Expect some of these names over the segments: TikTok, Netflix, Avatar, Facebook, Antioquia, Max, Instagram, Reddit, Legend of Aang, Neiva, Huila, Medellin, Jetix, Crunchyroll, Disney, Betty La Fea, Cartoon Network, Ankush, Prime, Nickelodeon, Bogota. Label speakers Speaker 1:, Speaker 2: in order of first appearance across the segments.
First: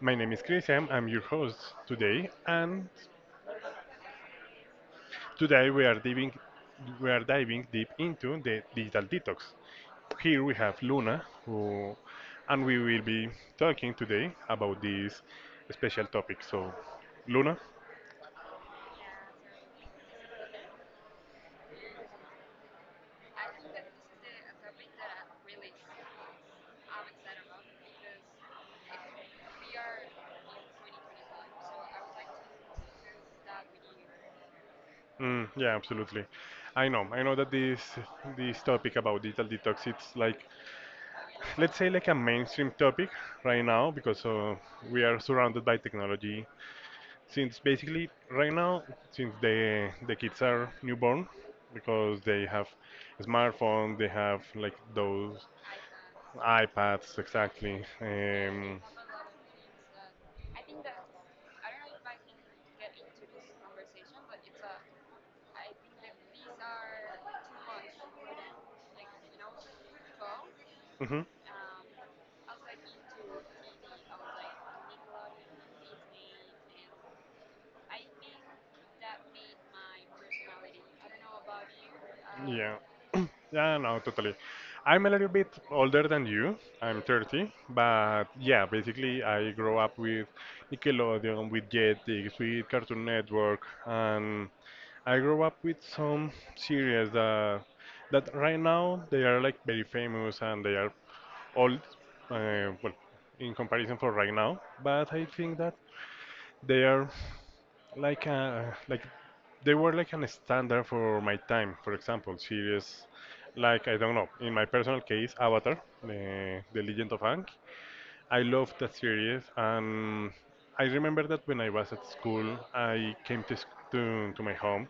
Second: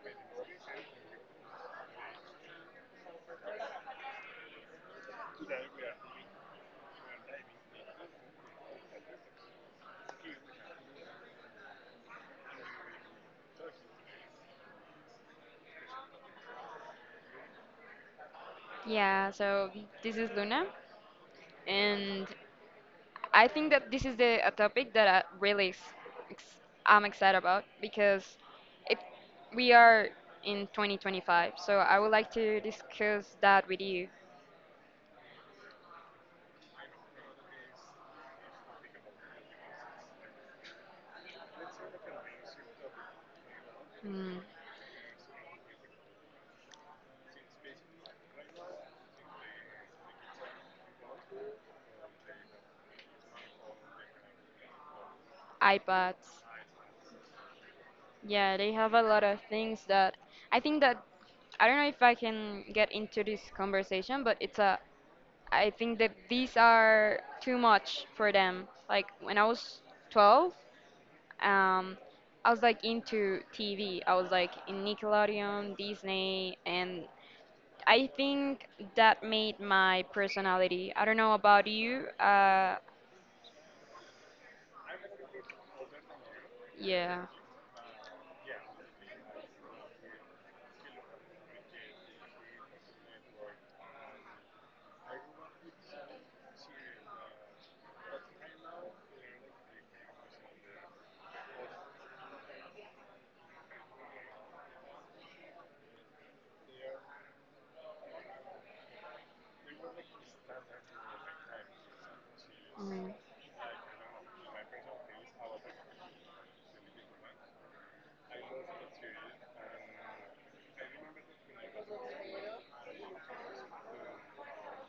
Speaker 1: My name is Christian. I'm your host today, and today we are diving deep into the digital detox. Here we have Luna, who, and we will be talking today about this special topic. So, Luna,
Speaker 2: Yeah, so this is Luna, and I think that this is the a topic that I really ex- I'm excited about because it we are in 2025, so I would like to discuss that with you.
Speaker 1: Yeah, absolutely. I know. I know that this topic about digital detox, it's like, let's say, like a mainstream topic right now because
Speaker 2: Mm,
Speaker 1: uh, we are surrounded by technology since basically right now since the kids are newborn because they have smartphone they have like those
Speaker 2: iPads,
Speaker 1: ipads exactly,
Speaker 2: yeah, they have a lot of things that I think that I don't know if I can get into this conversation, but it's a I think that these are too much for them. Like when I was 12.
Speaker 1: um,
Speaker 2: um, I was like into TV. I was like in Nickelodeon, Disney, and I think
Speaker 1: mhm.
Speaker 2: that made my personality. I don't know about you.
Speaker 1: Yeah. Yeah, no, totally. I'm a little bit older than you. I'm
Speaker 2: Yeah.
Speaker 1: 30, but yeah, basically I grew up with Nickelodeon, with Jetix, with Cartoon Network, and I grew up with some series that right now they are like very famous and they are old, well, in comparison for right now. But I think that they are like they were like an standard for my time. For example, series
Speaker 2: Mm.
Speaker 1: like I don't know. In my personal case, Avatar, the Legend of Aang. I loved that series, and I remember that when I was at school, I came to my home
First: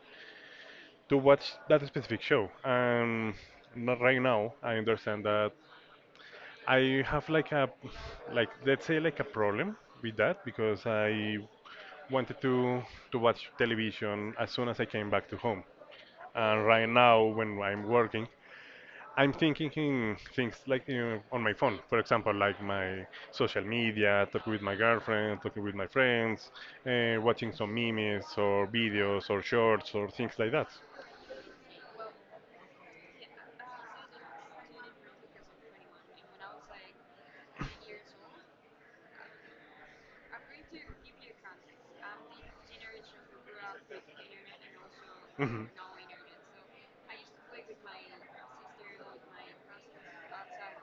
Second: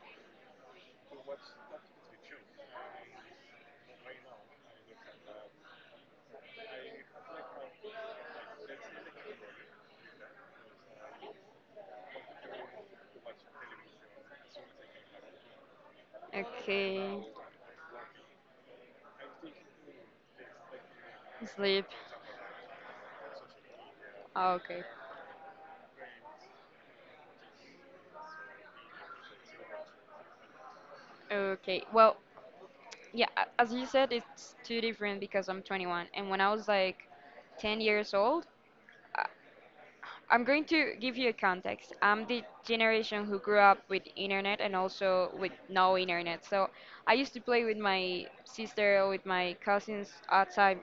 Speaker 1: to watch that specific show. And not right now. I understand that I have like let's say like a problem with that because I wanted to watch television as soon as I came back to home. And right now,
Speaker 2: Okay.
Speaker 1: when I'm working, I'm thinking in things like on my phone,
Speaker 2: Sleep.
Speaker 1: for example, like my social media, talking
Speaker 2: Oh,
Speaker 1: with my
Speaker 2: okay.
Speaker 1: girlfriend, talking with my friends, watching some memes or videos or shorts or things like that.
Speaker 2: Okay. Well, yeah. As you said, it's too different because I'm 21, and when I was like 10 years old, I'm going to give you a context. I'm the generation who grew up with internet and also with
Speaker 1: Mhm.
Speaker 2: no internet. So I used to play with my sister or with my cousins outside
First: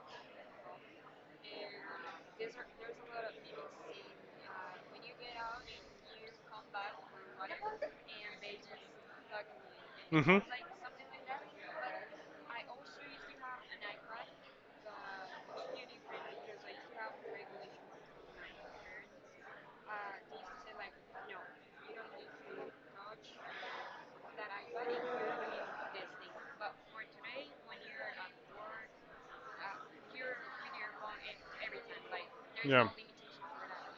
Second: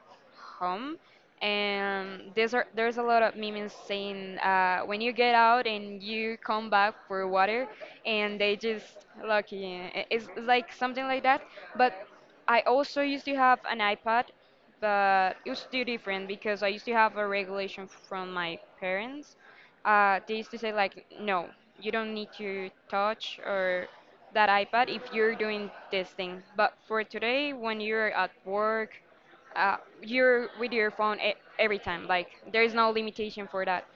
Speaker 2: home. And there's a lot of memes saying when you get out and you come back for water, and they just lucky. It's like something like that. But I also used to have an iPad, but it was still different because I used to have a regulation from my parents. They used to say like, no, you don't need to touch or that iPad if you're doing this thing. But for today, when you're at work, uh, you're with your phone every time. Like there's
Speaker 1: Yeah.
Speaker 2: no limitation for that,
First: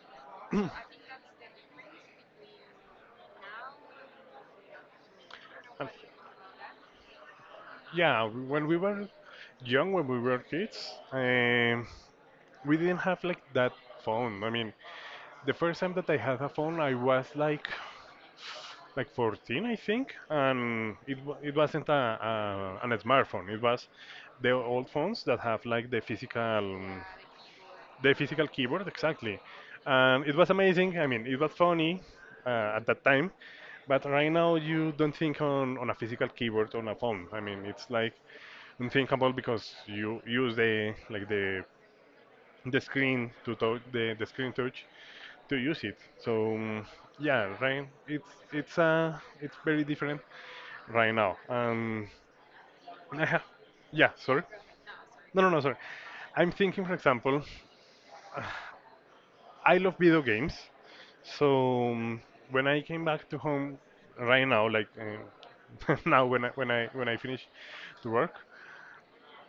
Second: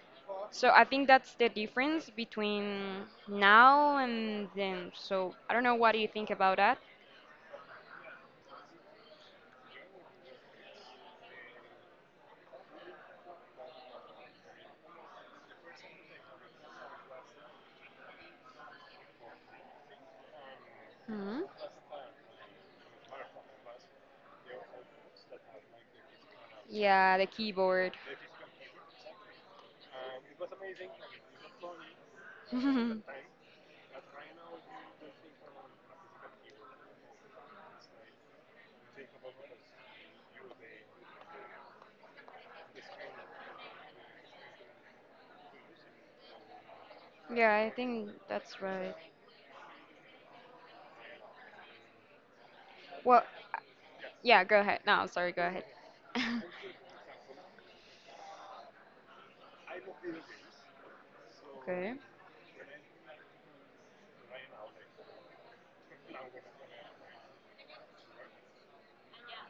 Speaker 2: so I think that's the difference between now and then. So I don't know,
Speaker 1: And,
Speaker 2: what do you think about that?
Speaker 1: yeah, when we were young, when we were kids, we didn't have like that phone. I mean, the first time that I had a phone, I was like 14, I think, and it wa-
Speaker 2: Hmm.
Speaker 1: it wasn't a an smartphone. It was the old phones that have like
Speaker 2: Yeah, the keyboard.
Speaker 1: the physical keyboard exactly, and it was amazing. I mean, it was funny at that
Speaker 2: Yeah,
Speaker 1: time, but right now you don't think on a physical keyboard on a phone. I mean, it's like unthinkable because you use the like the screen to touch the screen touch to use it. So yeah,
Speaker 2: I
Speaker 1: right.
Speaker 2: think
Speaker 1: It's
Speaker 2: that's
Speaker 1: it's
Speaker 2: right.
Speaker 1: uh it's very different right now.
Speaker 2: Well,
Speaker 1: I ha- Yeah,
Speaker 2: yeah,
Speaker 1: sorry.
Speaker 2: go ahead. No, sorry,
Speaker 1: No,
Speaker 2: go
Speaker 1: no, no,
Speaker 2: ahead.
Speaker 1: sorry. I'm thinking, for example, I love video games. So
Speaker 2: Okay.
Speaker 1: when I came back to home right now, like now when I finish to work,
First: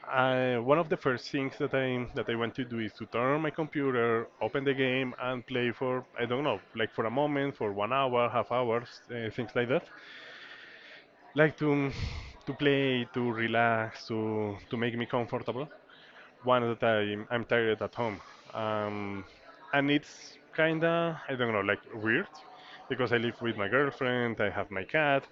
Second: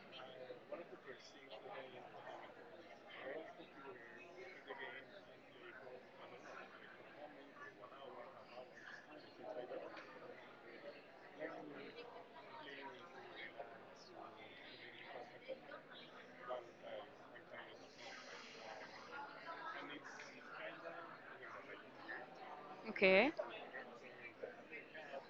Speaker 1: I, one of the first things that I want to do is to turn on my computer, open the game, and play for I don't know, like for a moment, for 1 hour, half hours, things like that. Like to play, to relax, to make me comfortable. One that I'm tired at home. Um, and it's kind of, I don't know, like weird because I
Speaker 2: Okay.
Speaker 1: live with my girlfriend, I have my cat,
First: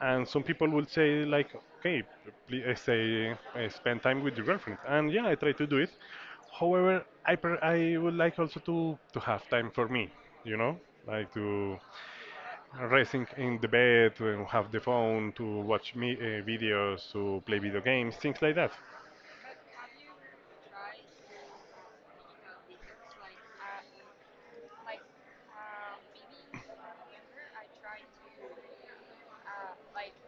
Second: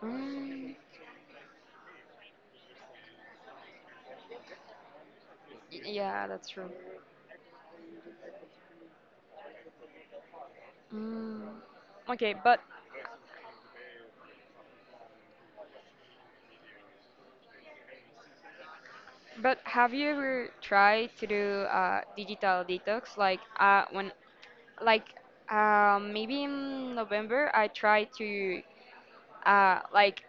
Speaker 1: and some people
Speaker 2: Mm,
Speaker 1: will say, like, okay, please say, spend time with your girlfriend. And yeah, I try to do it.
Speaker 2: yeah, that's true.
Speaker 1: However, I would like also to have time for me, you know, like
Speaker 2: Mm,
Speaker 1: to
Speaker 2: okay, but
Speaker 1: rest in the bed, to have the phone, to watch me, videos, to play video games, things like that.
Speaker 2: but have you ever tried to do digital detox? Like when like maybe in November I tried to uh, like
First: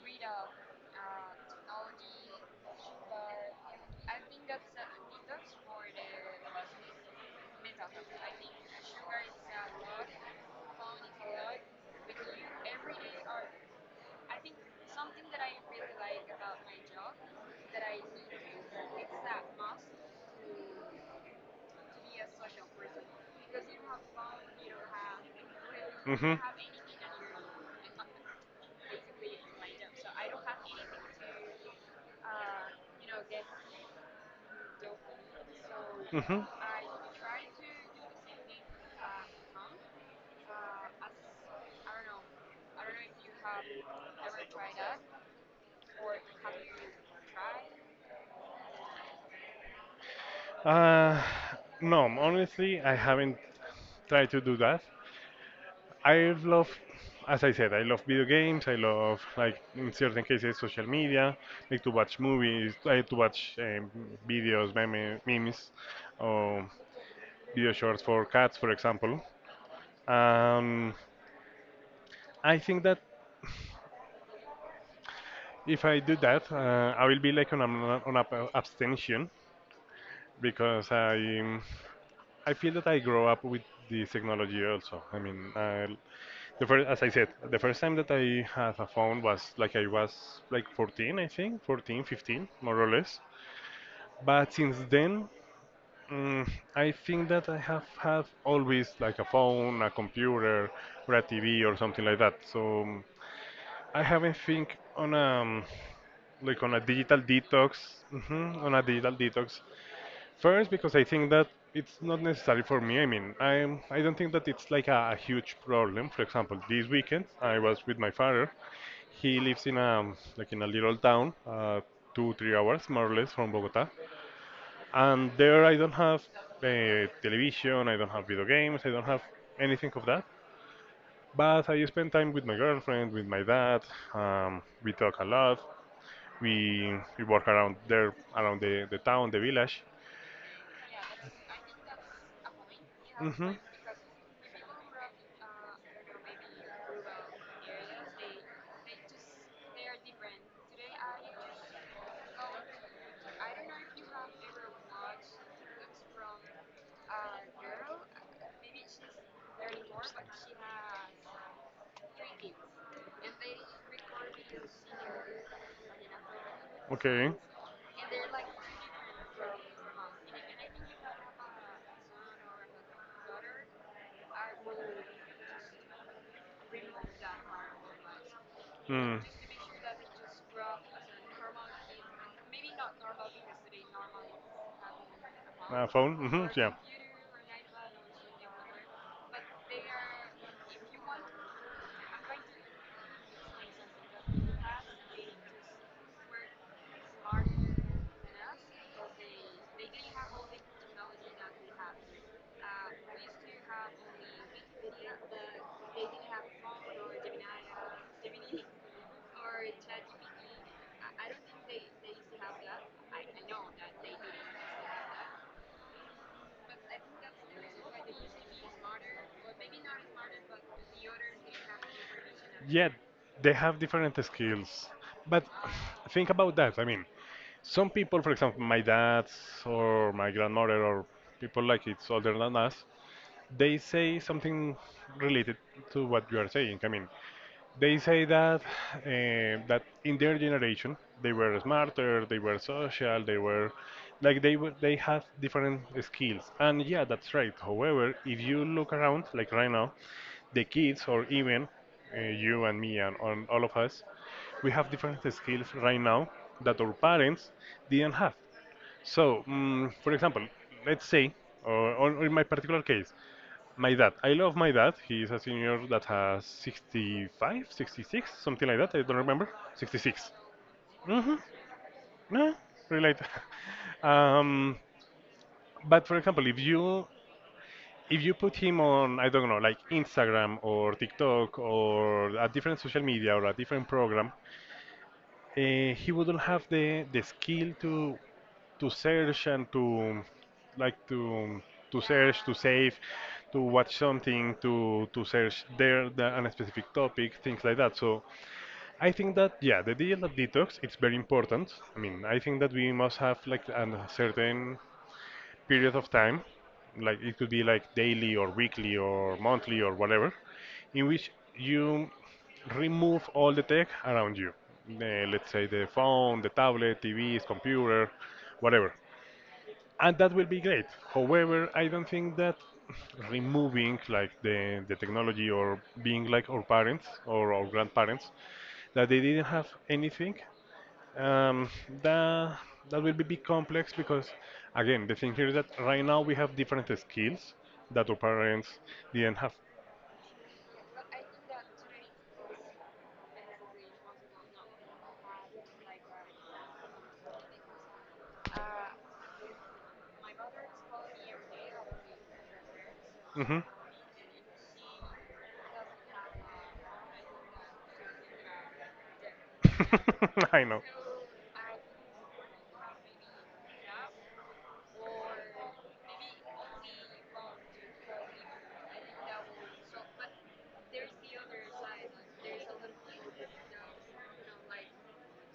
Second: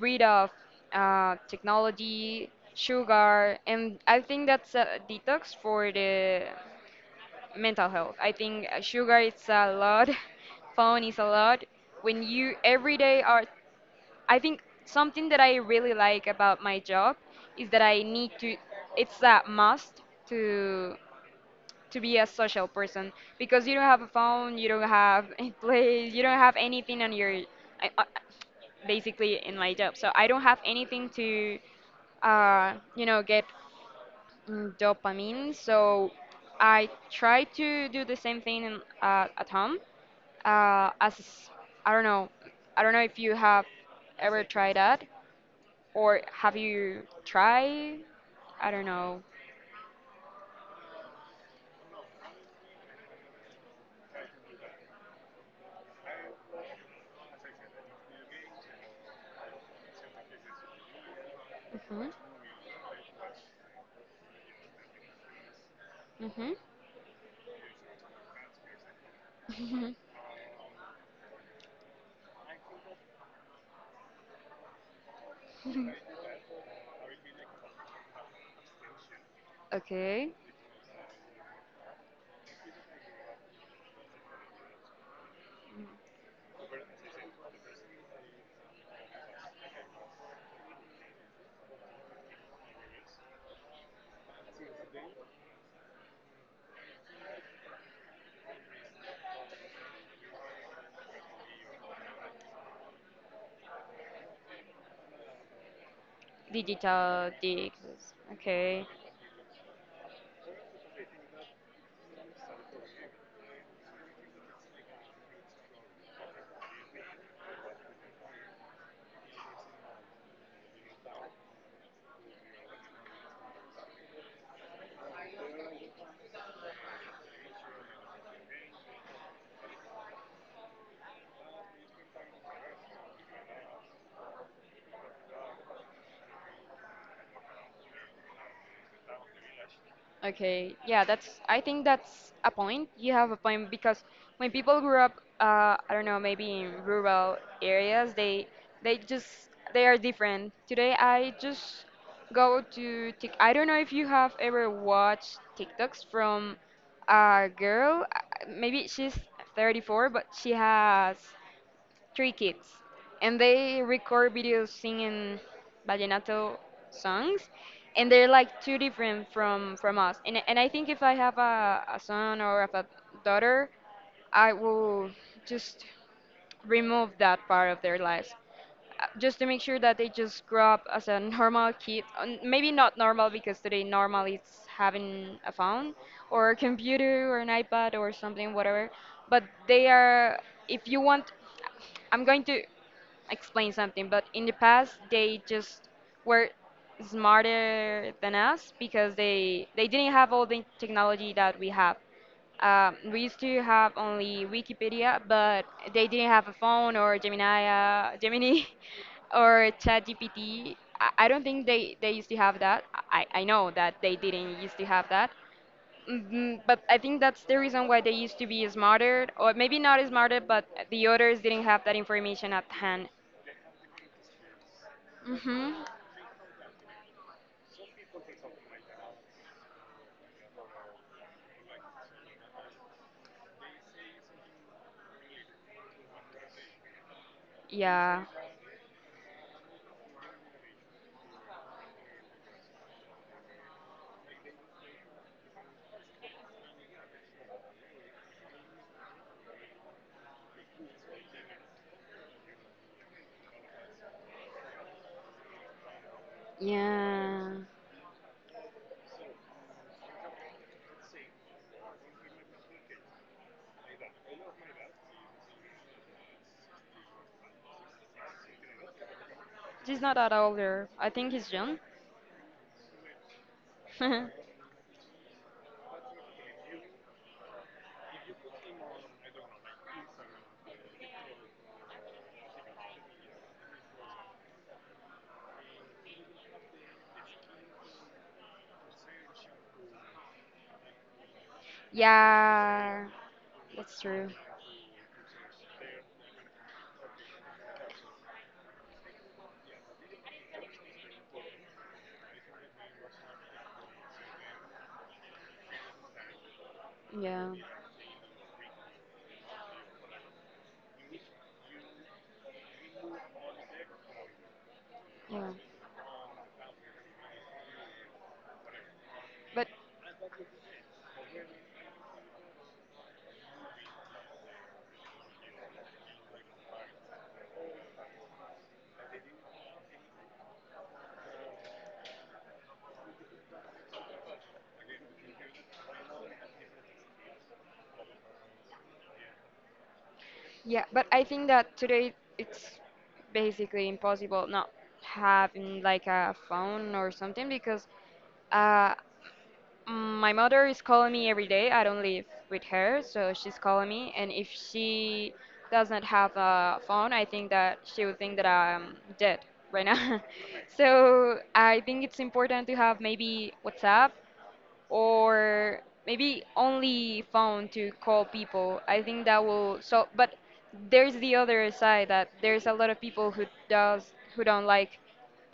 Speaker 2: rid of technology, sugar, and I think that's a detox for the mental health. I think sugar is a lot, phone is a lot. When you every day are I think something that I really like about my job is that I need to it's a must to to be a social person, because you don't have a phone, you don't have a place, you
Speaker 1: Hmm.
Speaker 2: don't have anything on your I, I, basically in my job. So I don't have anything to get, mm, dopamine. So
Speaker 1: Hmm.
Speaker 2: I try to do the same thing in, at home, as I don't know. I don't know if you have ever tried that, or have you tried? I don't know.
Speaker 1: Uh, no, honestly, I haven't tried to do that. I love, as I said, I love video games. I love, like, in certain cases, social media, like to watch movies, I to watch videos, memes,
Speaker 2: Mhm. Mhm.
Speaker 1: or video shorts for cats, for example. Um, I think that if I do that, I will be like on an on a abstention
Speaker 2: Okay.
Speaker 1: because I feel that I grow up with this technology also. I mean, I, the first, as I said, the first time that I had a phone was like I was like 14, I think, 14, 15, more or less. But since then, mm, I think that I have always like a phone, a computer, or a TV or something like that. So I haven't think on a like on a digital
Speaker 2: Digital
Speaker 1: detox,
Speaker 2: digs.
Speaker 1: on a
Speaker 2: Okay.
Speaker 1: digital detox. First, because I think that it's not necessary for me. I mean, I don't think that it's like a huge problem. For example, this weekend I was with my father. He lives in a like in a little town, 2 3 hours more or less from Bogota, and there I don't have television, I don't have video games, I don't have anything of that. But I spend time with my girlfriend, with my dad. We talk a lot. We walk around there around the town, the village,
Speaker 2: Okay, yeah, that's, I think that's a point. You have a
Speaker 1: hmm.
Speaker 2: point, because when people grew up, I don't know, maybe in rural areas, they just they are different. Today, I just go to Tik. I don't know if you have ever watched TikToks from a girl. Maybe she's 34, but she has three kids, and they record videos singing vallenato
Speaker 1: Okay. Hmm.
Speaker 2: songs, and
Speaker 1: They
Speaker 2: they're like too different from us. And I think if I have a son or have a daughter, I will just remove that part of their lives, just to make sure that they just grow up as a normal kid. Maybe not normal, because today normal is having a phone
Speaker 1: phone.
Speaker 2: or a computer or an iPad or something, whatever. But they are, if you want, I'm going to explain something, but in the past they just were smarter than us because they didn't have all the technology that we have. We used to have only Wikipedia, but they didn't have a phone or Gemini, or ChatGPT. I don't think they used to have that. I know that they didn't used to have that. Mm, but I think that's the reason why they used to be smarter, or maybe not smarter, but the others didn't have that information at
Speaker 1: Yeah,
Speaker 2: hand.
Speaker 1: they have different skills. But
Speaker 2: Mm-hmm.
Speaker 1: think about that. I mean, some people, for example, my dad or my grandmother or people like it's older than us, they say something related to what you are saying. I mean, they
Speaker 2: Yeah.
Speaker 1: say that eh, that in their generation they were smarter, they were social, they were like they were, they have different skills. And yeah, that's right. However, if you look around, like right now, the kids or even you and me and on all of us, we have different skills right now that our parents
Speaker 2: Yeah.
Speaker 1: didn't have. So, mm for example, let's say, or in my particular case, my dad. I love my dad. He's a senior that has 65, 66, something like that. I don't remember.
Speaker 2: He's not
Speaker 1: 66.
Speaker 2: that older. I think
Speaker 1: Mm-hmm.
Speaker 2: he's young.
Speaker 1: No, relate. Um, but for example, if you put him on, I don't know, like Instagram or TikTok or a different social media or a different program, he wouldn't have the skill to search and to like to search to save
Speaker 2: Yeah.
Speaker 1: to watch
Speaker 2: That's true.
Speaker 1: something to search there the, on a specific topic things like that. So I think that yeah the digital detox it's very important. I mean I think that we must have like a certain period of time like it
Speaker 2: Yeah.
Speaker 1: could be like daily or weekly or monthly or whatever in which you remove all the tech around you. Let's
Speaker 2: Yeah.
Speaker 1: say the phone, the tablet, TVs, computer, whatever
Speaker 2: But
Speaker 1: and that will be great. However, I don't think that removing like the technology or being like our parents or our grandparents that they didn't have anything, um, that that will be big complex because again the thing here is that right now we have different skills that our parents didn't have.
Speaker 2: Yeah, but I think that today it's basically impossible not having like a phone or something, because uh, my mother is calling me every day. I don't live with her, so
Speaker 1: Hmm.
Speaker 2: she's calling me. And if she does not have a phone, I think that she would think that I'm dead right now.
Speaker 1: I know.
Speaker 2: So I think it's important to have maybe WhatsApp or maybe only phone to call people. I think that will so but there's the other side that there's a lot of people who does who don't like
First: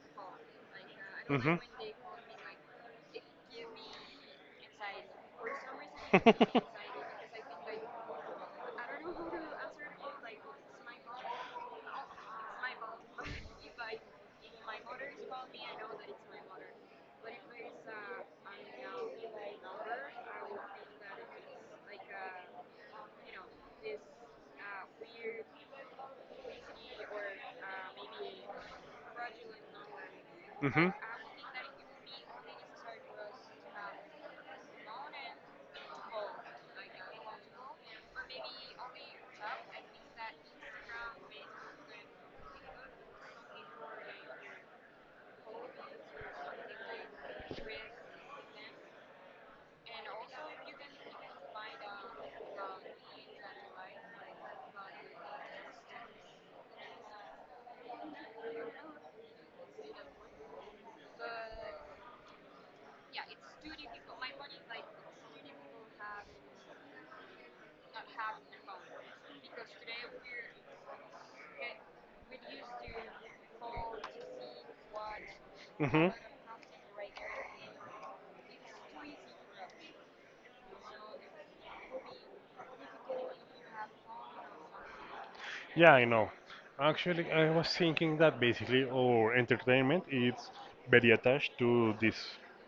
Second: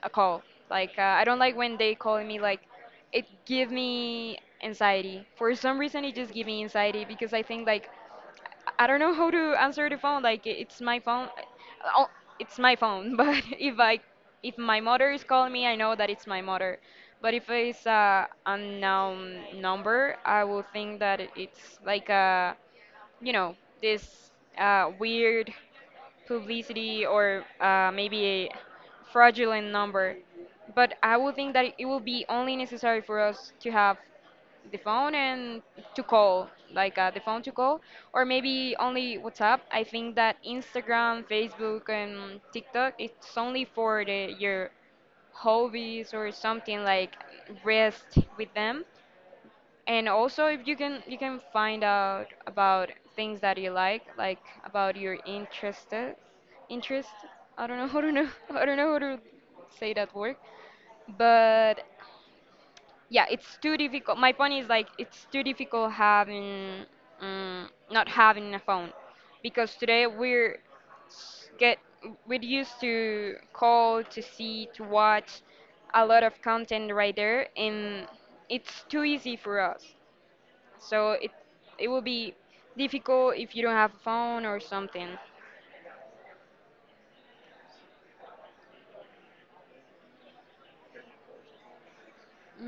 Speaker 2: a call. Like I don't
Speaker 1: Hmm.
Speaker 2: like when they call me. Like it give me anxiety. For some reason it just give me anxiety, because I think like I don't know how to answer the phone. Like it's my phone. Oh, it's my phone. But if my mother is calling me, I know that it's my mother. But if it's a unknown number, I will think that it's like a, you know, this weird publicity, or maybe a fraudulent number. But I would think that it will be only necessary for us to have the phone and to call, like the phone to call, or maybe only WhatsApp. I think that Instagram, Facebook, and TikTok, it's only for the, your hobbies, or something like rest with them. And also, if you can, you can find out about things that you like about your interests. Interest. I don't know, I don't know how to say that word, but yeah, it's too difficult. My point is, like, it's too difficult having, not having a phone, because today we're s- get we're used to call, to see, to watch a
Speaker 1: Hmm.
Speaker 2: lot of content right there, and it's too easy for us, so it will be difficult if you don't have a phone or something.
Speaker 1: Yeah, I know. Actually, I was thinking that basically our entertainment is very attached to this,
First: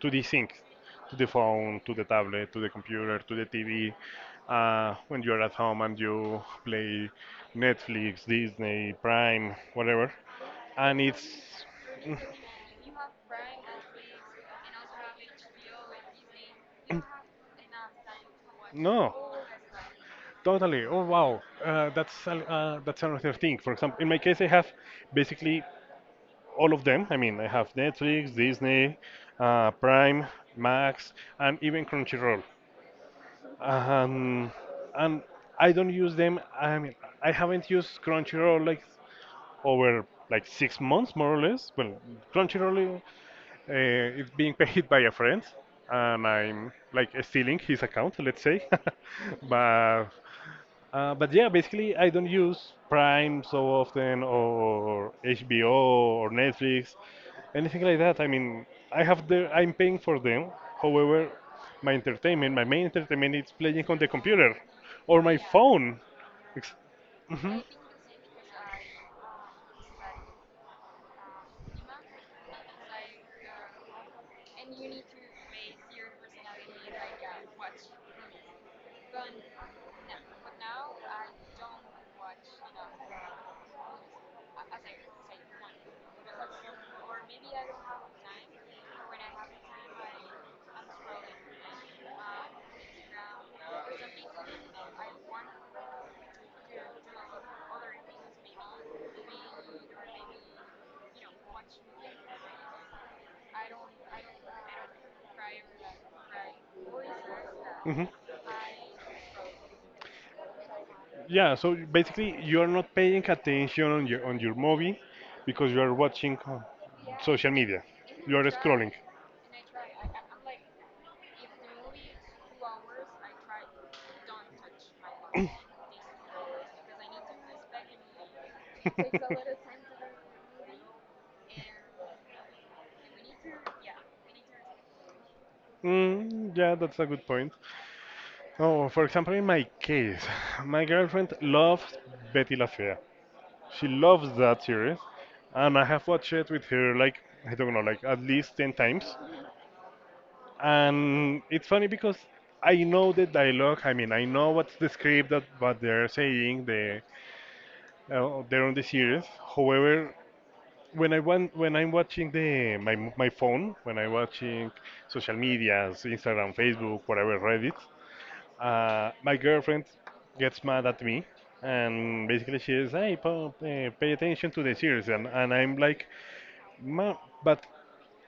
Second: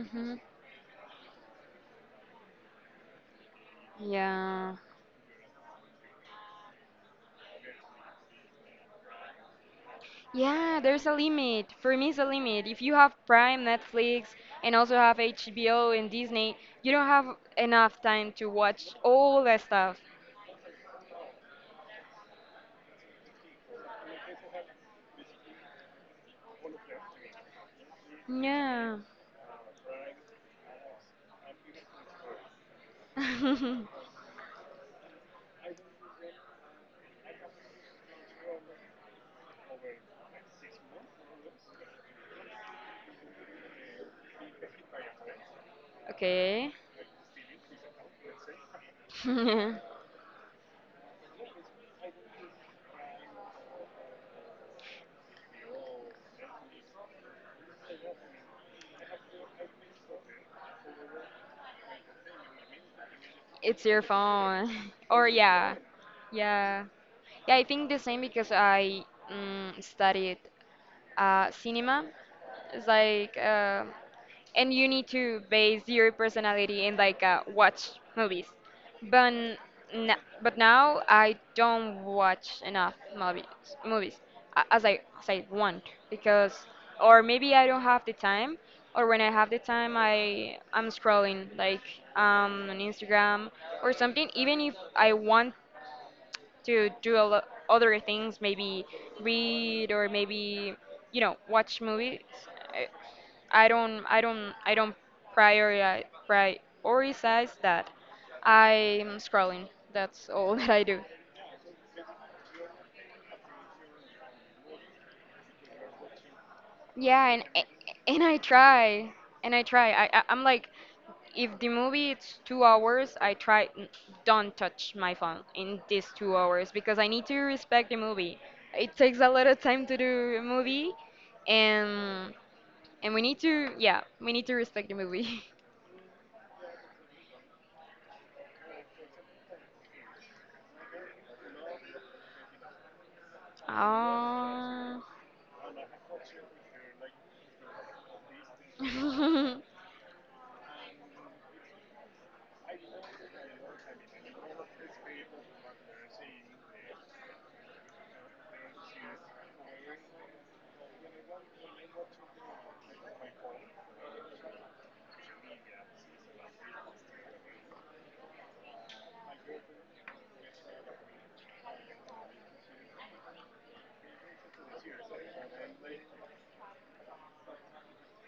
Speaker 1: to these things, to the phone, to the tablet, to the computer, to the TV.
Speaker 2: Yeah.
Speaker 1: When you're at home and you play Netflix, Disney, Prime, whatever,
Speaker 2: Yeah,
Speaker 1: and
Speaker 2: there's a
Speaker 1: it's
Speaker 2: limit. For me, it's a limit. If you have Prime, Netflix, and also have HBO and Disney, you
Speaker 1: mm,
Speaker 2: don't have enough time to watch
Speaker 1: no,
Speaker 2: all that stuff.
Speaker 1: totally. Oh wow, that's another thing. For example, in my case, I have basically all of them. I mean, I have Netflix, Disney,
Speaker 2: Yeah.
Speaker 1: Prime, Max, and even Crunchyroll. Um, and I don't use them. I mean, I haven't used Crunchyroll like over like 6 months, more or less. Well, Crunchyroll, it's being paid by a friend, and
Speaker 2: Okay.
Speaker 1: I'm like stealing his account, let's say. But but yeah, basically, I don't use Prime so often or HBO or Netflix, anything like that. I mean, I have the I'm paying for them. However, my entertainment, my main entertainment is
Speaker 2: It's
Speaker 1: playing on
Speaker 2: your
Speaker 1: the computer
Speaker 2: phone.
Speaker 1: or
Speaker 2: Or
Speaker 1: my
Speaker 2: yeah.
Speaker 1: phone. Ex-
Speaker 2: Yeah. Yeah,
Speaker 1: Mhm.
Speaker 2: I think the same, because I, mm, studied cinema. It's like and you need to base your personality in
Speaker 1: Like
Speaker 2: like
Speaker 1: what?
Speaker 2: watch movies. But n- but
Speaker 1: Now,
Speaker 2: now I
Speaker 1: okay.
Speaker 2: don't watch enough movies as I want, because, or
Speaker 1: When I
Speaker 2: maybe I don't have the time, or when I
Speaker 1: have
Speaker 2: have
Speaker 1: the
Speaker 2: the
Speaker 1: time,
Speaker 2: time I
Speaker 1: I'm
Speaker 2: I'm scrolling, like,
Speaker 1: scrolling.
Speaker 2: um, on Instagram or
Speaker 1: Something
Speaker 2: something, even if I want
Speaker 1: I
Speaker 2: to do a lot other things, maybe read or maybe, you know, watch movies. eh, I don't
Speaker 1: want
Speaker 2: I
Speaker 1: to do,
Speaker 2: don't I don't
Speaker 1: maybe, maybe
Speaker 2: prioritize that.
Speaker 1: hmm.
Speaker 2: I'm scrolling. That's all that I do.
Speaker 1: Yeah, so basically you are not paying attention on your movie because you are watching
Speaker 2: Yeah,
Speaker 1: social media.
Speaker 2: and
Speaker 1: You
Speaker 2: I
Speaker 1: are scrolling.
Speaker 2: try and I try. I'm like, if the movie it's 2 hours, I try don't touch my phone in these 2 hours, because I need to respect the movie. It takes a lot of time to do a movie, and and we need to yeah, we need to respect the movie.
Speaker 1: Mm, yeah, that's a good point. Oh, for example, in my case, my girlfriend loves Betty La Fea. She loves that series, and I have watched it with her like I don't know, like at least 10 times. And it's funny because I know the dialogue. I mean, I know what's the script that what they're saying. They they're on the series. However, when I want when I'm watching the my my phone, when I'm watching social medias, Instagram, Facebook, whatever, Reddit. My girlfriend gets mad at me, and basically she is, "Hey Paul, eh, pay attention to the series," and I'm like, "Ma, but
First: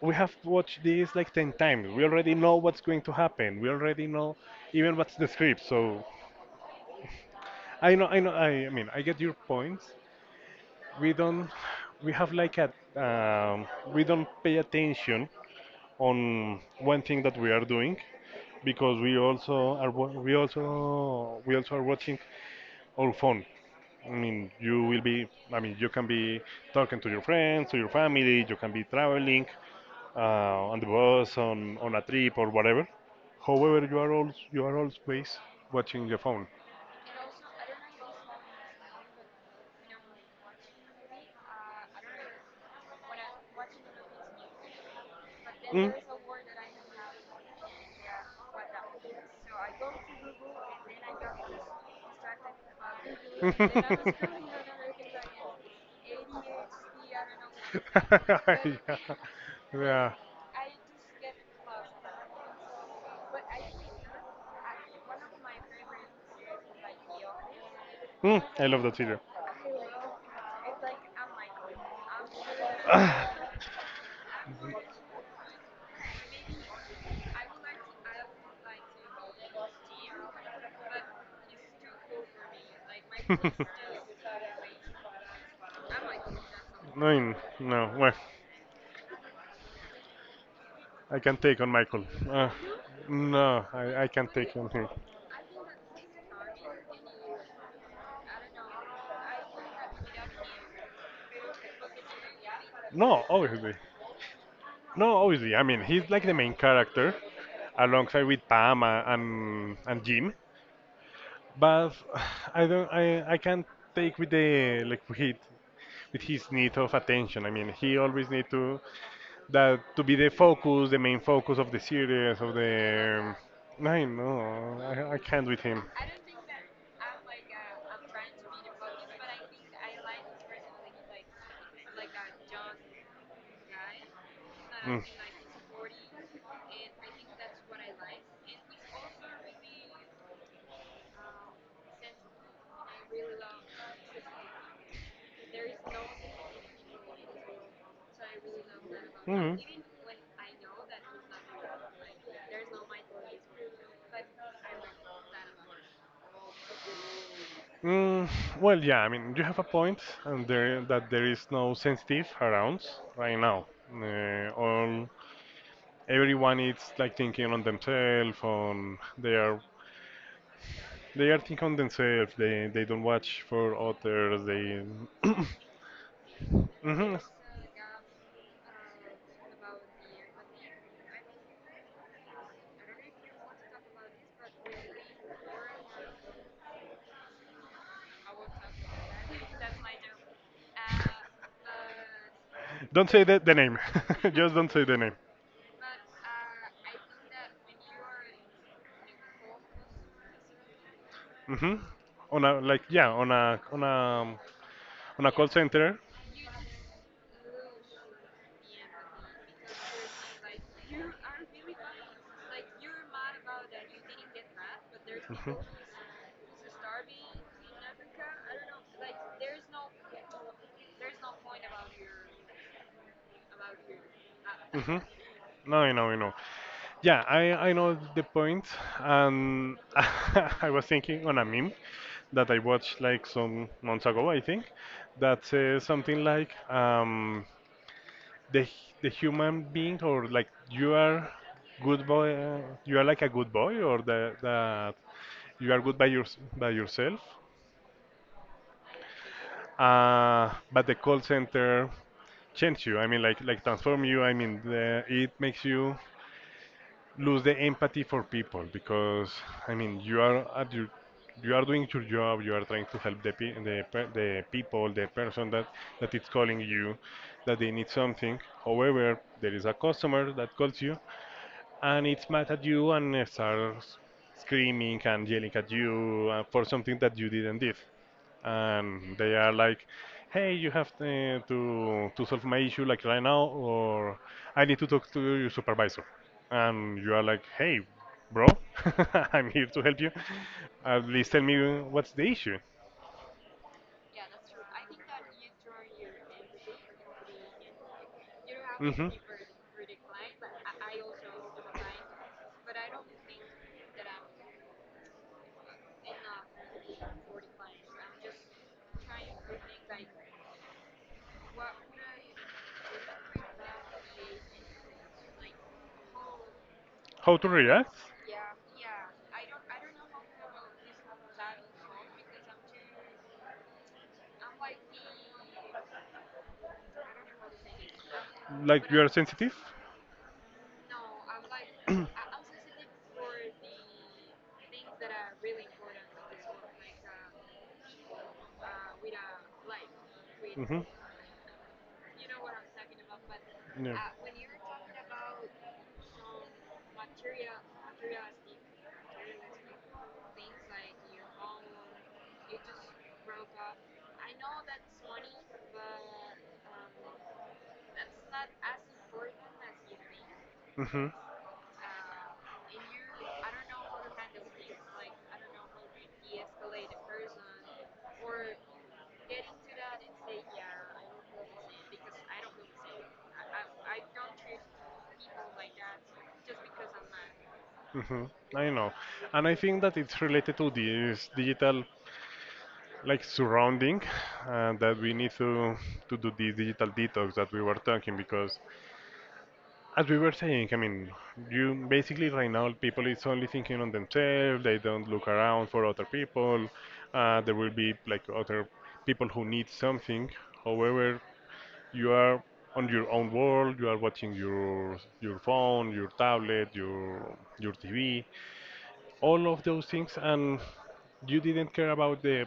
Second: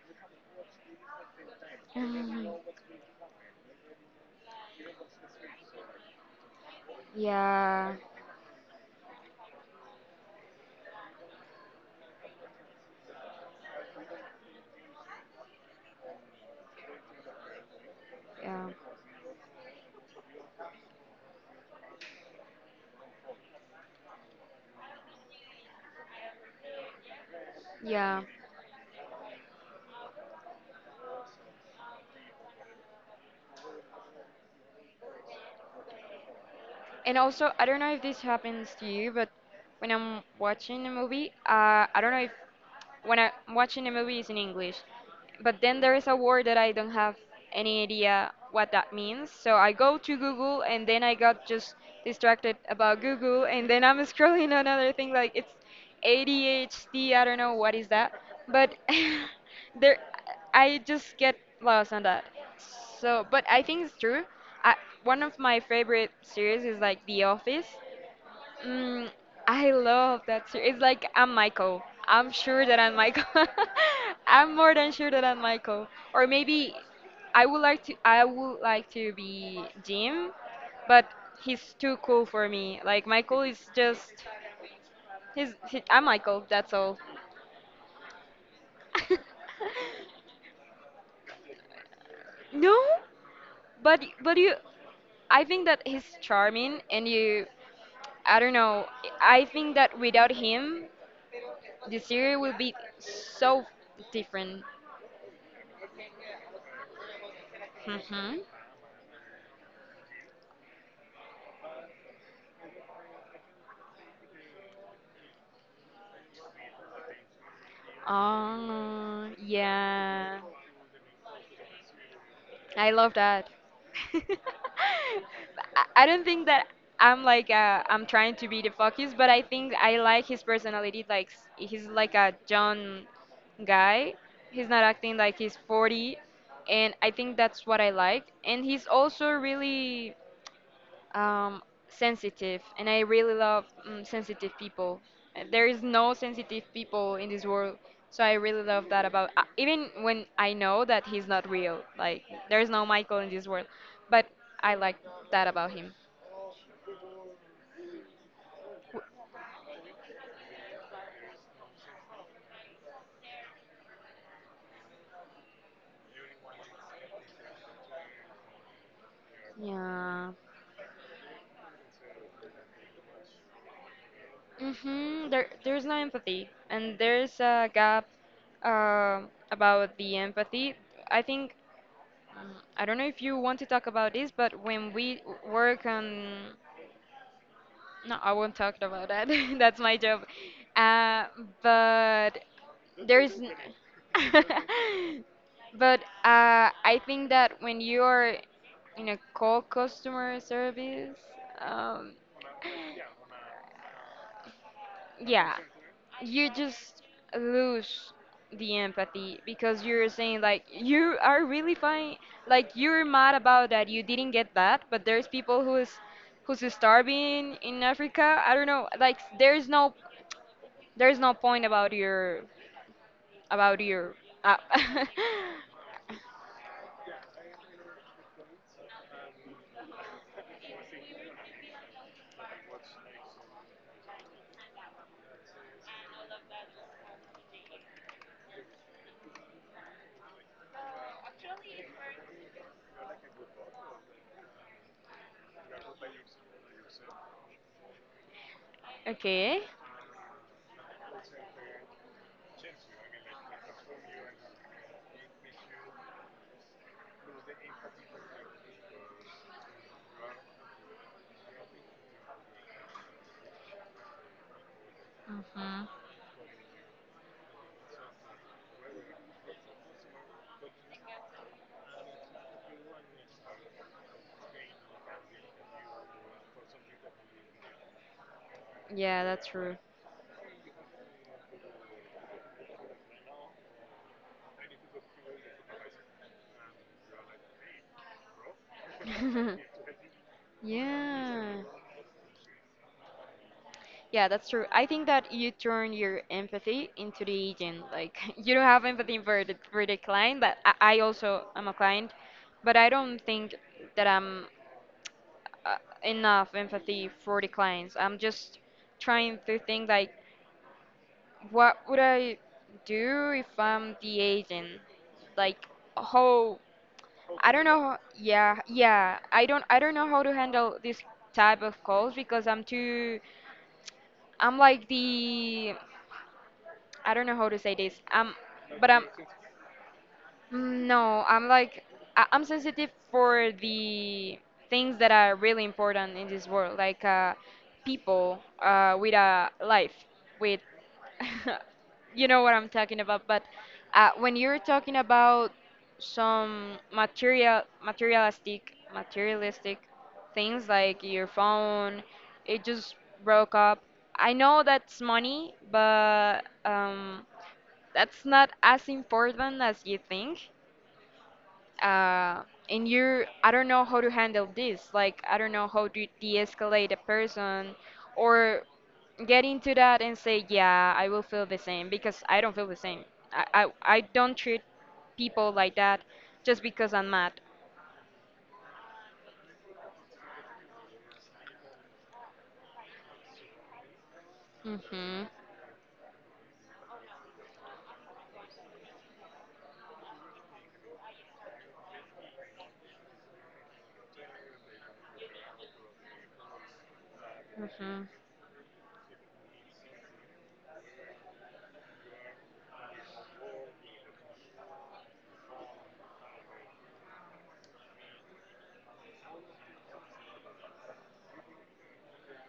Speaker 1: we have watched this like 10 times. We already know
Speaker 2: Oh.
Speaker 1: what's going to happen. We already know even what's the script." So
Speaker 2: Yeah,
Speaker 1: I mean, I get your points. We don't We have like a um, we don't pay attention on one thing that we are doing,
Speaker 2: yeah,
Speaker 1: because we also are we also are watching our phone. I mean, you will be, I mean, you can be talking to your friends, to your
Speaker 2: yeah.
Speaker 1: family, you can be traveling on the bus, on a trip or whatever. However, you are always watching your phone.
Speaker 2: And also, I don't know if this happens to you, but when I'm watching a movie, I don't know if when I'm watching a movie is in English. But then
Speaker 1: Mm.
Speaker 2: there is a word that I don't have any idea what that means. So I go to Google and then I got just distracted about Google, and then I'm
Speaker 1: Yeah.
Speaker 2: scrolling another thing. Like it's ADHD, I don't know what is that. But there
Speaker 1: Yeah.
Speaker 2: I just get lost on that. So, but I think it's true. I, one of my favorite series is like The Office.
Speaker 1: Mm, I love that
Speaker 2: Mm,
Speaker 1: video.
Speaker 2: I love that series. It's like I'm Michael. I'm sure that I'm Michael. I'm more than sure that I'm Michael. Or maybe I would like to be Jim, but he's too cool for me. Like Michael is just I'm Michael, that's all.
Speaker 1: No, no, well, I can take on Michael. Uh,
Speaker 2: No,
Speaker 1: no,
Speaker 2: but
Speaker 1: I can't
Speaker 2: you,
Speaker 1: take on him.
Speaker 2: I think that he's charming, and you, I don't know. I think that without him, the series will be
Speaker 1: No,
Speaker 2: so
Speaker 1: obviously.
Speaker 2: different.
Speaker 1: No, obviously. I mean, he's like the main character alongside
Speaker 2: Mm-hmm.
Speaker 1: with Pam, and Jim. But I don't. I can't take with the, like with his need of attention. I mean, he always need to
Speaker 2: Oh,
Speaker 1: that to be the
Speaker 2: yeah.
Speaker 1: focus, the main focus of the series, of the.
Speaker 2: I love that.
Speaker 1: um, I
Speaker 2: I
Speaker 1: know, I can't with him.
Speaker 2: I don't think that I'm like, I'm trying to be the focus, but I think I like his personality. Like he's like a John guy. He's not
Speaker 1: Mm.
Speaker 2: acting like he's 40, and I think that's what I like. And he's also really, um, sensitive, and I really love, sensitive people. There is no sensitive people in this world, so I really love that about.
Speaker 1: Mhm.
Speaker 2: Even when I know that he's not real, like there is no Michael in this world, but I like that about him.
Speaker 1: Mm, well, yeah, I mean, you have a point, and there that there is no sensitive around right now. All everyone is like thinking on themselves, on
Speaker 2: Yeah.
Speaker 1: they are thinking on themselves. They don't watch for others. They
Speaker 2: Mm-hmm. There's no empathy, and there's a gap about the empathy. I think I don't know if you want to talk about this, but when we work
Speaker 1: Mhm.
Speaker 2: on. No, I won't talk about that. That's my job. Uh, but
Speaker 1: Don't say
Speaker 2: there's.
Speaker 1: the name. Just don't say the name.
Speaker 2: But I think that when you are in a call customer service,
Speaker 1: Hmm.
Speaker 2: um,
Speaker 1: On a, like yeah, on a um, on a call
Speaker 2: yeah,
Speaker 1: center.
Speaker 2: you just lose the empathy because you're saying like you are really fine, like you're mad about that you didn't get that, but there's
Speaker 1: Mhm.
Speaker 2: people who's starving in Africa. I don't know, like there's no, there's no point about your, about your. Uh,
Speaker 1: Hmm. No, I know, I know. Yeah, I know the point, and I was thinking on a meme that I watched like some months ago, I think, that says something like the human being, or like you are good boy, you are like a good boy, or that you are good by your by yourself,
Speaker 2: Okay.
Speaker 1: but the call center change you. I mean, like transform you. I mean, it makes you lose the empathy for people, because I mean you are at your, you are doing your job, you are trying to help the people, the person that
Speaker 2: Hmm.
Speaker 1: is calling you, that they need something. However, there is a customer that calls you, and it's mad at you, and starts screaming and yelling at you for something that you didn't did, and
Speaker 2: Yeah,
Speaker 1: they
Speaker 2: that's
Speaker 1: are
Speaker 2: true.
Speaker 1: like, "Hey, you have to solve my issue like right now, or I need to talk to your supervisor." And you are like, "Hey, bro, I'm here to help you. At least tell
Speaker 2: Yeah.
Speaker 1: me what's the issue."
Speaker 2: Yeah, that's true. I think that you turn your empathy into the agent. Like you don't have
Speaker 1: Hmm.
Speaker 2: empathy for the client, but I also am a client, but I don't think that I'm, uh, enough empathy for the clients. I'm just trying to think like, what would I do if I'm the agent? Like how.
Speaker 1: How to
Speaker 2: I don't know.
Speaker 1: react?
Speaker 2: Yeah, yeah. I don't know how to handle this type of calls because I'm too, I'm like the, I don't know how to say this. Um,
Speaker 1: Like
Speaker 2: but
Speaker 1: you
Speaker 2: I'm.
Speaker 1: are sensitive?
Speaker 2: Mm, no, I'm like, I'm sensitive for the things that are really important in this world, like people with a life, with,
Speaker 1: Hmm.
Speaker 2: you know what I'm talking about. But
Speaker 1: Yeah.
Speaker 2: when you're talking about some material, materialistic, materialistic things like your phone, it just broke up. I know that's money, but that's not as important as you think.
Speaker 1: Mm-hmm.
Speaker 2: Uh, and you, I don't know how to handle this. Like, I don't know how to de escalate a person or get into that and say, yeah, I will feel the same because I don't feel the same. I, I, I don't treat people like that just because I'm mad.
Speaker 1: Mm-hmm. I know. And I think that it's related to this digital like surrounding, and that we
Speaker 2: Mm-hmm.
Speaker 1: need to do this digital detox that we were talking, because as we were saying, I mean, you basically, right now people is only thinking on themselves, they don't look around for other people. There will be
Speaker 2: Mm-hmm.
Speaker 1: like other people who need something. However, you are on your own world, you are watching your phone, your tablet, your tv, all of those things, and you didn't care about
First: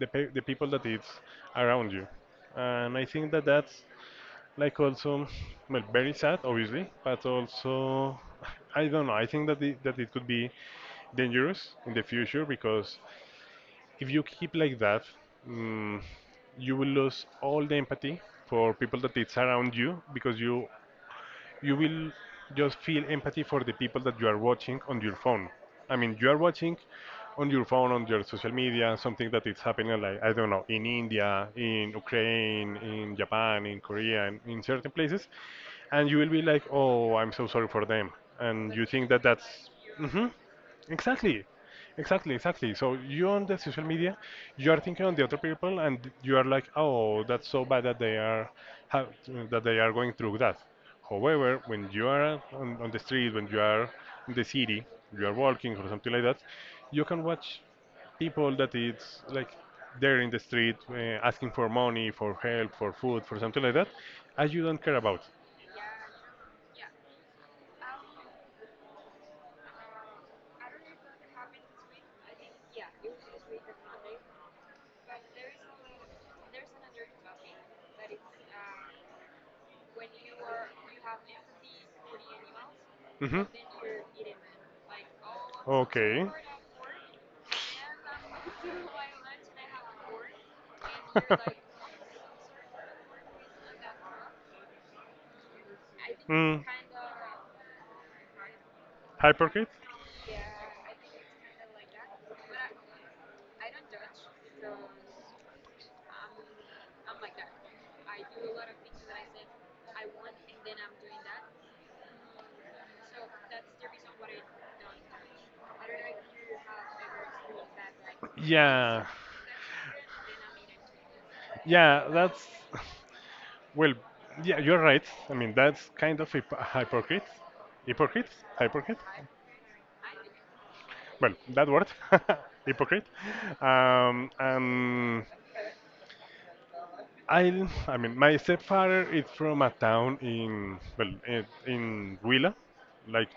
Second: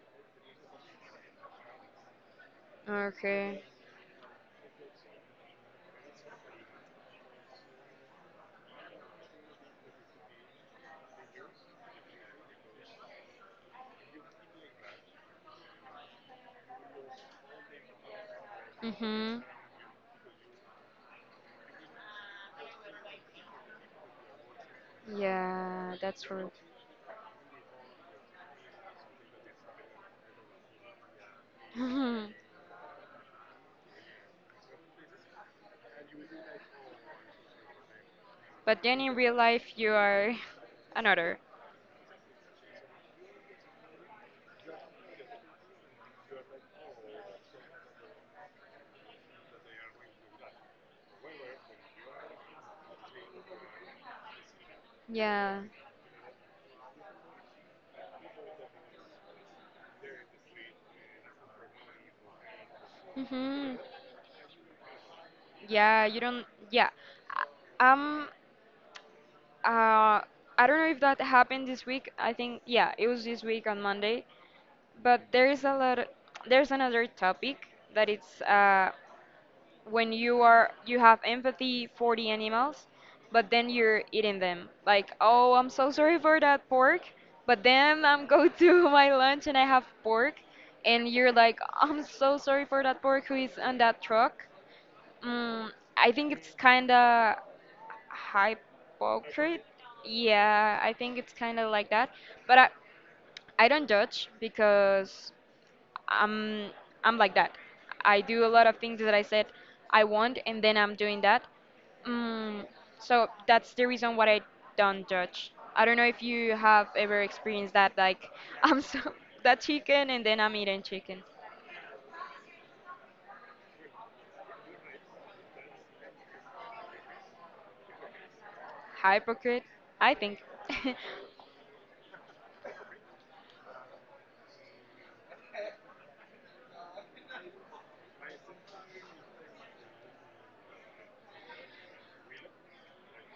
Speaker 1: the people that is around you. And I think that
Speaker 2: Okay.
Speaker 1: that's like also, well, very sad, obviously, but also I don't know. I think that that it could be dangerous in the future, because if you keep like that, mm, you will lose all the empathy for people that it's
Speaker 2: Mm-hmm.
Speaker 1: around you, because you will just feel empathy for the people that you are watching on your phone. I
Speaker 2: Yeah,
Speaker 1: mean,
Speaker 2: that's
Speaker 1: you are
Speaker 2: true.
Speaker 1: watching on your phone, on your social media, something that is happening, like, I don't know, in India, in Ukraine, in Japan, in Korea, and in certain places, and you will be like, "Oh, I'm so sorry for them." And
Speaker 2: But
Speaker 1: you
Speaker 2: then
Speaker 1: think
Speaker 2: in
Speaker 1: that
Speaker 2: real
Speaker 1: that's.
Speaker 2: life, you
Speaker 1: Mhm.
Speaker 2: are another.
Speaker 1: Exactly, exactly, exactly. So you on the social media, you are thinking on the other people, and you are like, "Oh, that's so bad that they are have, that they are going through that." However, when you are on the street, when you are in the city, you are
Speaker 2: Yeah.
Speaker 1: walking or something like that, you can watch people that it's like they're in the street asking for money, for help, for food, for something like
Speaker 2: Mm-hmm.
Speaker 1: that, as you don't care about.
Speaker 2: Yeah, you don't. Yeah, I- um, uh, I don't know if that happened this week. I think yeah, it was this week on Monday. But there is a lot. There's another topic that it's when you are, you have empathy for the animals,
Speaker 1: Hmm.
Speaker 2: but then you're eating them. Like, oh, I'm so sorry
Speaker 1: Okay.
Speaker 2: for that pork, but then I'm go to my lunch and I have pork, and you're like, I'm so sorry for that pork who is on that truck. Mm, I think it's
Speaker 1: Mm.
Speaker 2: kinda hypocrite.
Speaker 1: Hyperkit?
Speaker 2: Yeah, I think it's kind of like that. But I don't judge because I'm I'm like that. I do a lot of things that I said I want, and then I'm doing that. Mm, so that's the reason why I don't judge. I don't know if you have ever experienced that, like I'm so
Speaker 1: Yeah.
Speaker 2: that chicken, and then I'm eating chicken.
Speaker 1: Yeah, that's well, yeah, you're right. I mean, that's kind of hypocrite. Hypocrite? Hypocrite?
Speaker 2: Hypocrite, I think.
Speaker 1: Well, that word, hypocrite. And I mean, my stepfather is from a town in, well, in Huila, like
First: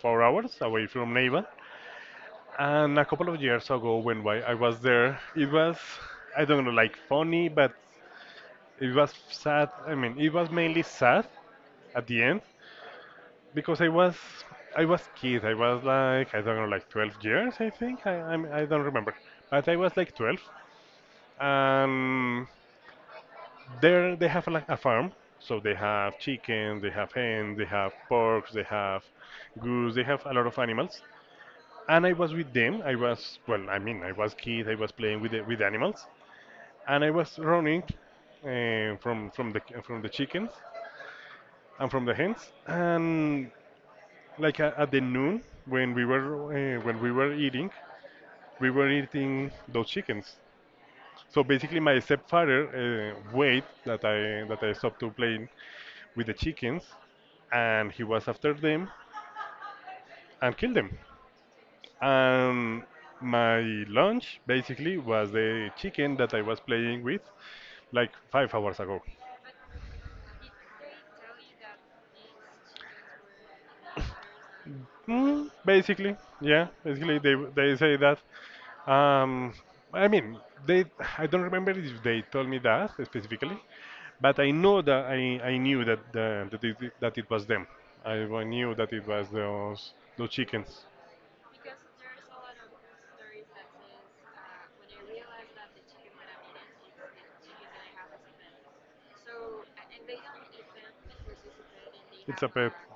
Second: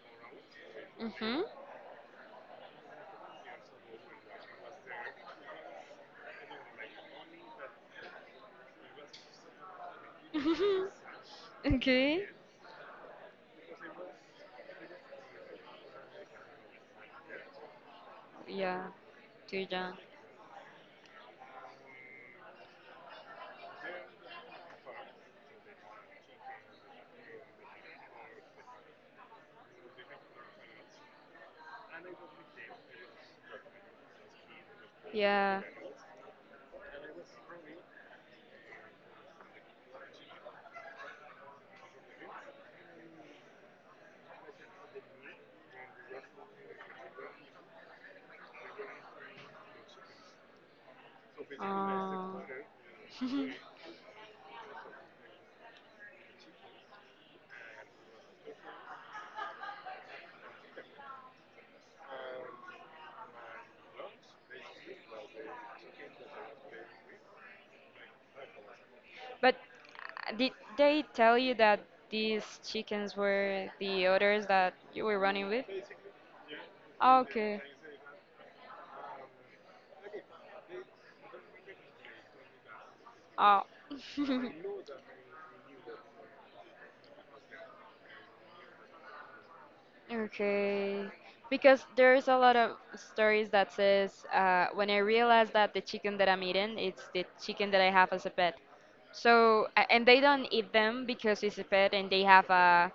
Speaker 1: 4 hours away from
Speaker 2: Mhm.
Speaker 1: Neiva. And a couple of years ago, when I was there, it was, I don't know, like funny, but it was sad. I mean, it was mainly sad at the
Speaker 2: Okay.
Speaker 1: end, because I was kid. I was like I don't know, like 12 years, I think. I I'm, I do not
Speaker 2: Yeah.
Speaker 1: remember,
Speaker 2: Too
Speaker 1: but I was
Speaker 2: young.
Speaker 1: like 12, and there they have like a farm, so they have chicken, they have hen, they have porks, they have goose, they have a lot of animals. And I was with them, I was, well I mean, I was kid, I was playing with with
Speaker 2: Yeah.
Speaker 1: animals, and I was running from from the chickens and from the hens. And like at the noon, when we were eating, we were eating those chickens. So basically my
Speaker 2: Oh.
Speaker 1: stepfather wait that I stopped to play with the chickens, and he was after them and killed them. And my lunch basically was the chicken that I was playing with like 5 hours ago.
Speaker 2: But did they tell you that these chickens were the others that you were running
Speaker 1: Mm,
Speaker 2: with?
Speaker 1: basically, yeah, basically
Speaker 2: Oh,
Speaker 1: they
Speaker 2: okay.
Speaker 1: say that. Um, I mean, they I don't remember if they told me that specifically,
Speaker 2: Oh.
Speaker 1: but I know that I knew that that it was them. Knew that it was those chickens.
Speaker 2: Okay. Because there's a lot of stories that says when I realized that the chicken that I'm eating, it's the chicken that I have as a pet. So and they don't eat them because it's a pet and they
Speaker 1: It's a
Speaker 2: have
Speaker 1: pep.
Speaker 2: a.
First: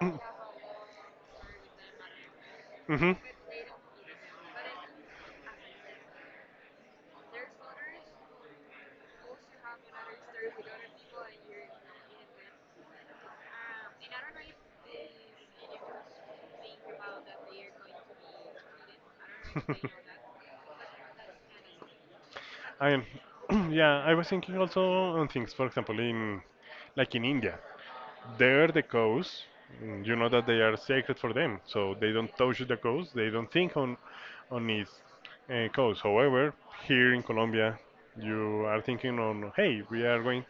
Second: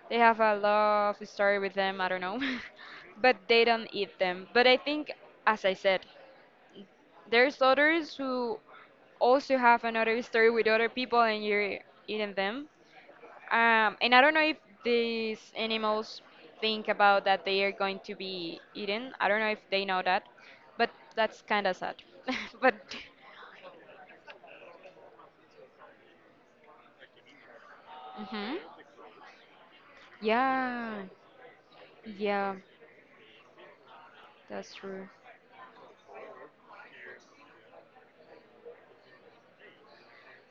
Speaker 2: They have a love story with them, I don't know.
Speaker 1: Mm. Hmm.
Speaker 2: But they don't eat them. But I think, as I said, there's others who also have another story with other people and you're eating them. And I don't know if these animals think about that they are going to be eaten. I don't know if they know that, but that's kind of sad. But,
Speaker 1: I mean, yeah, I was thinking also on things, for example, in like in India,
Speaker 2: hmm.
Speaker 1: there the cows, mm, you know that they are
Speaker 2: Yeah,
Speaker 1: sacred for them, so they don't
Speaker 2: yeah,
Speaker 1: touch the cows, they don't think on
Speaker 2: that's
Speaker 1: these
Speaker 2: true.
Speaker 1: cows. However, here in Colombia, you are thinking on, hey, we are going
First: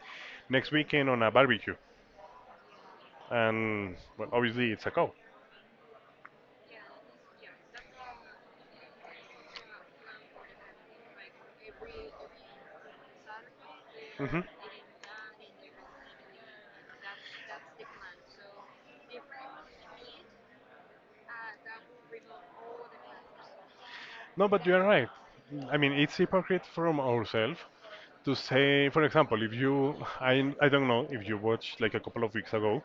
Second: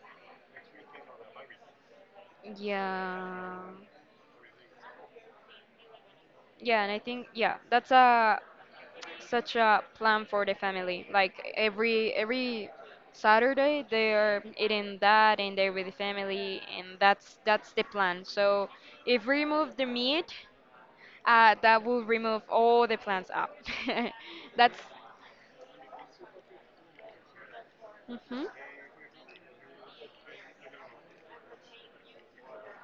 Speaker 1: next weekend on a barbecue,
Speaker 2: Yeah.
Speaker 1: and well, obviously it's a cow.
Speaker 2: Yeah, and I think yeah, that's a such a plan for the family. Like every Saturday they
Speaker 1: Hmm.
Speaker 2: are eating that and they're with the family and that's the plan. So if we remove the meat, that will remove all the plans up.
Speaker 1: No, but you
Speaker 2: That's.
Speaker 1: are right. I mean, it's hypocrite from ourselves to
Speaker 2: Hmm.
Speaker 1: say, for example, if you, I don't know if you watched like a couple of weeks ago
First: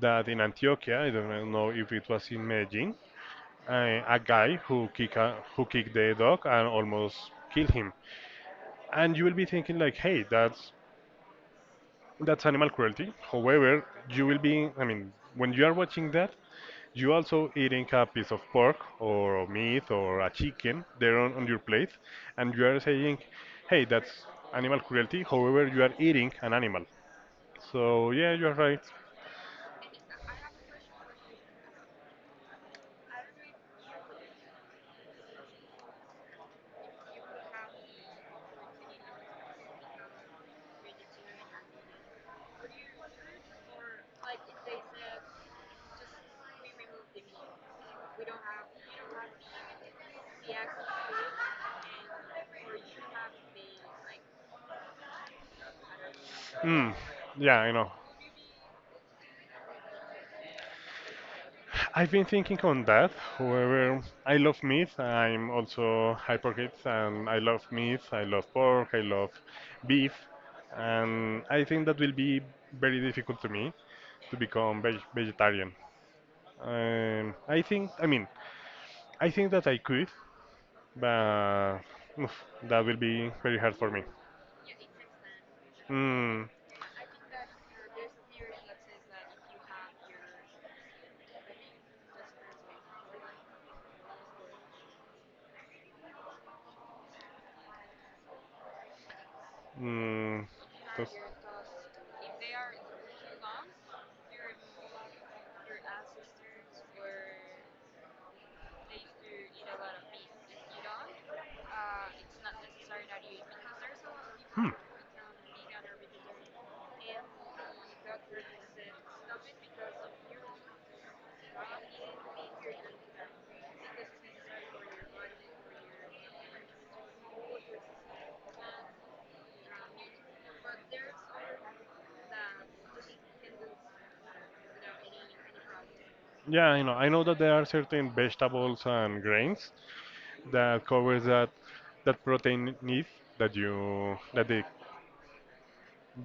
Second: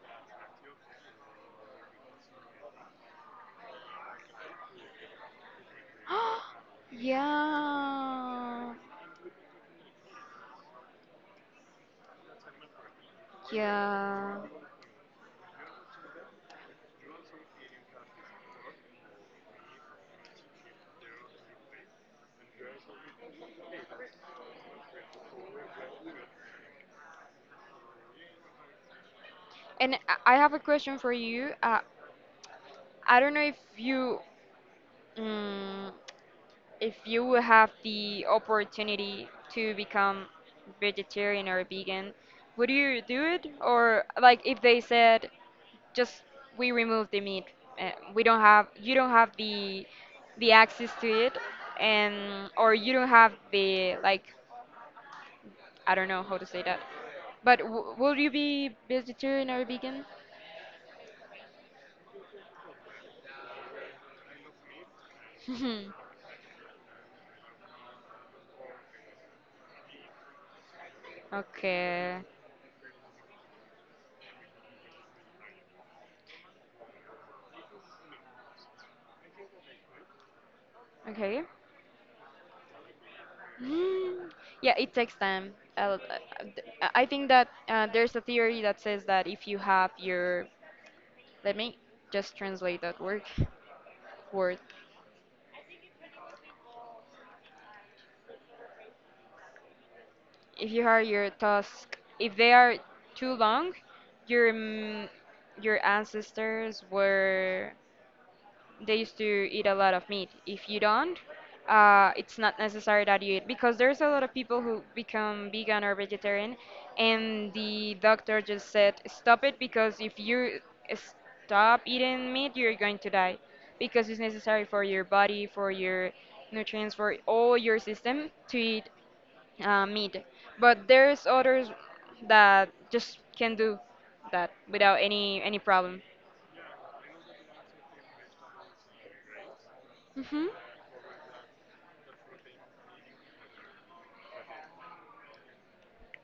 Speaker 1: that in Antioquia, I don't know if it was in Medellin, a guy who who kicked the dog and almost killed him.
Speaker 2: Yeah.
Speaker 1: And you will be thinking like, hey, that's animal cruelty. However, you will
Speaker 2: Yeah.
Speaker 1: be, I mean, when you are watching that, you also eating a piece of pork or meat or a chicken there on your plate, and you are saying, "Hey, that's animal cruelty." However, you are eating an animal. So yeah, you are right.
Speaker 2: And I have a question for you. I don't know if you. Mm, if you would have the opportunity to become vegetarian or vegan, would you do it? Or like if they said, just we remove the meat, we don't have, you don't have the access to it, and or you don't have the like, I don't know how to say that.
Speaker 1: Mm, yeah,
Speaker 2: But
Speaker 1: I know.
Speaker 2: w will you be vegetarian or vegan?
Speaker 1: I've been thinking on that. However, I love meat. I'm also hypocrite, and I love meat. I love pork. I love beef, and I think that will
Speaker 2: Okay.
Speaker 1: be very difficult to me to become vegetarian. I think. I mean, I think that I could,
Speaker 2: Okay.
Speaker 1: but oof, that will be very hard for me.
Speaker 2: Mm, yeah, it takes time.
Speaker 1: Mm,
Speaker 2: Th- I think that there's a theory that says that if you have your, let me just translate that word, word.
Speaker 1: mm,
Speaker 2: If you have
Speaker 1: those-
Speaker 2: your task, if they are too long, your your ancestors were, they used to eat a lot of meat. If you don't, it's not necessary that you eat because there's a lot of people
Speaker 1: Hmm.
Speaker 2: who become vegan or vegetarian, and the doctor just said stop it because if you stop eating meat, you're going to die because it's necessary for your body, for your nutrients, for all your system to eat meat. But there's others that just can do that without any problem.
Speaker 1: Yeah, I know. I know that there are certain vegetables and grains
Speaker 2: Mhm.
Speaker 1: that covers that that protein need that you that the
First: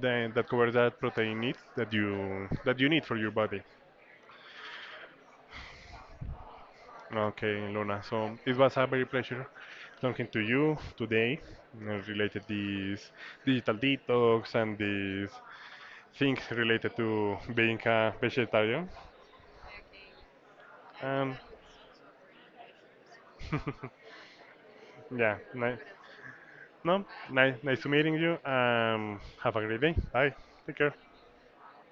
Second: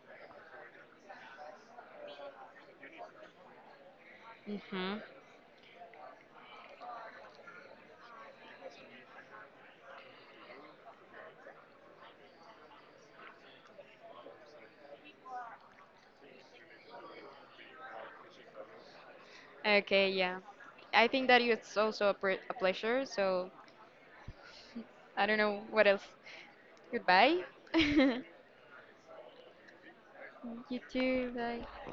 Speaker 1: then that covers that protein need that you need for your body.
Speaker 2: Mhm.
Speaker 1: Okay, Luna. So it was a very pleasure talking to you today, you know, related these digital detox and these things related to being a vegetarian.
Speaker 2: Okay, yeah. I think
Speaker 1: Um,
Speaker 2: that it's also a, a pleasure. So I don't
Speaker 1: yeah,
Speaker 2: know
Speaker 1: ni-
Speaker 2: what else.
Speaker 1: no,
Speaker 2: Goodbye.
Speaker 1: nice, nice to meeting
Speaker 2: You
Speaker 1: you. Have a great day. Bye. Take care.
Speaker 2: too. Bye.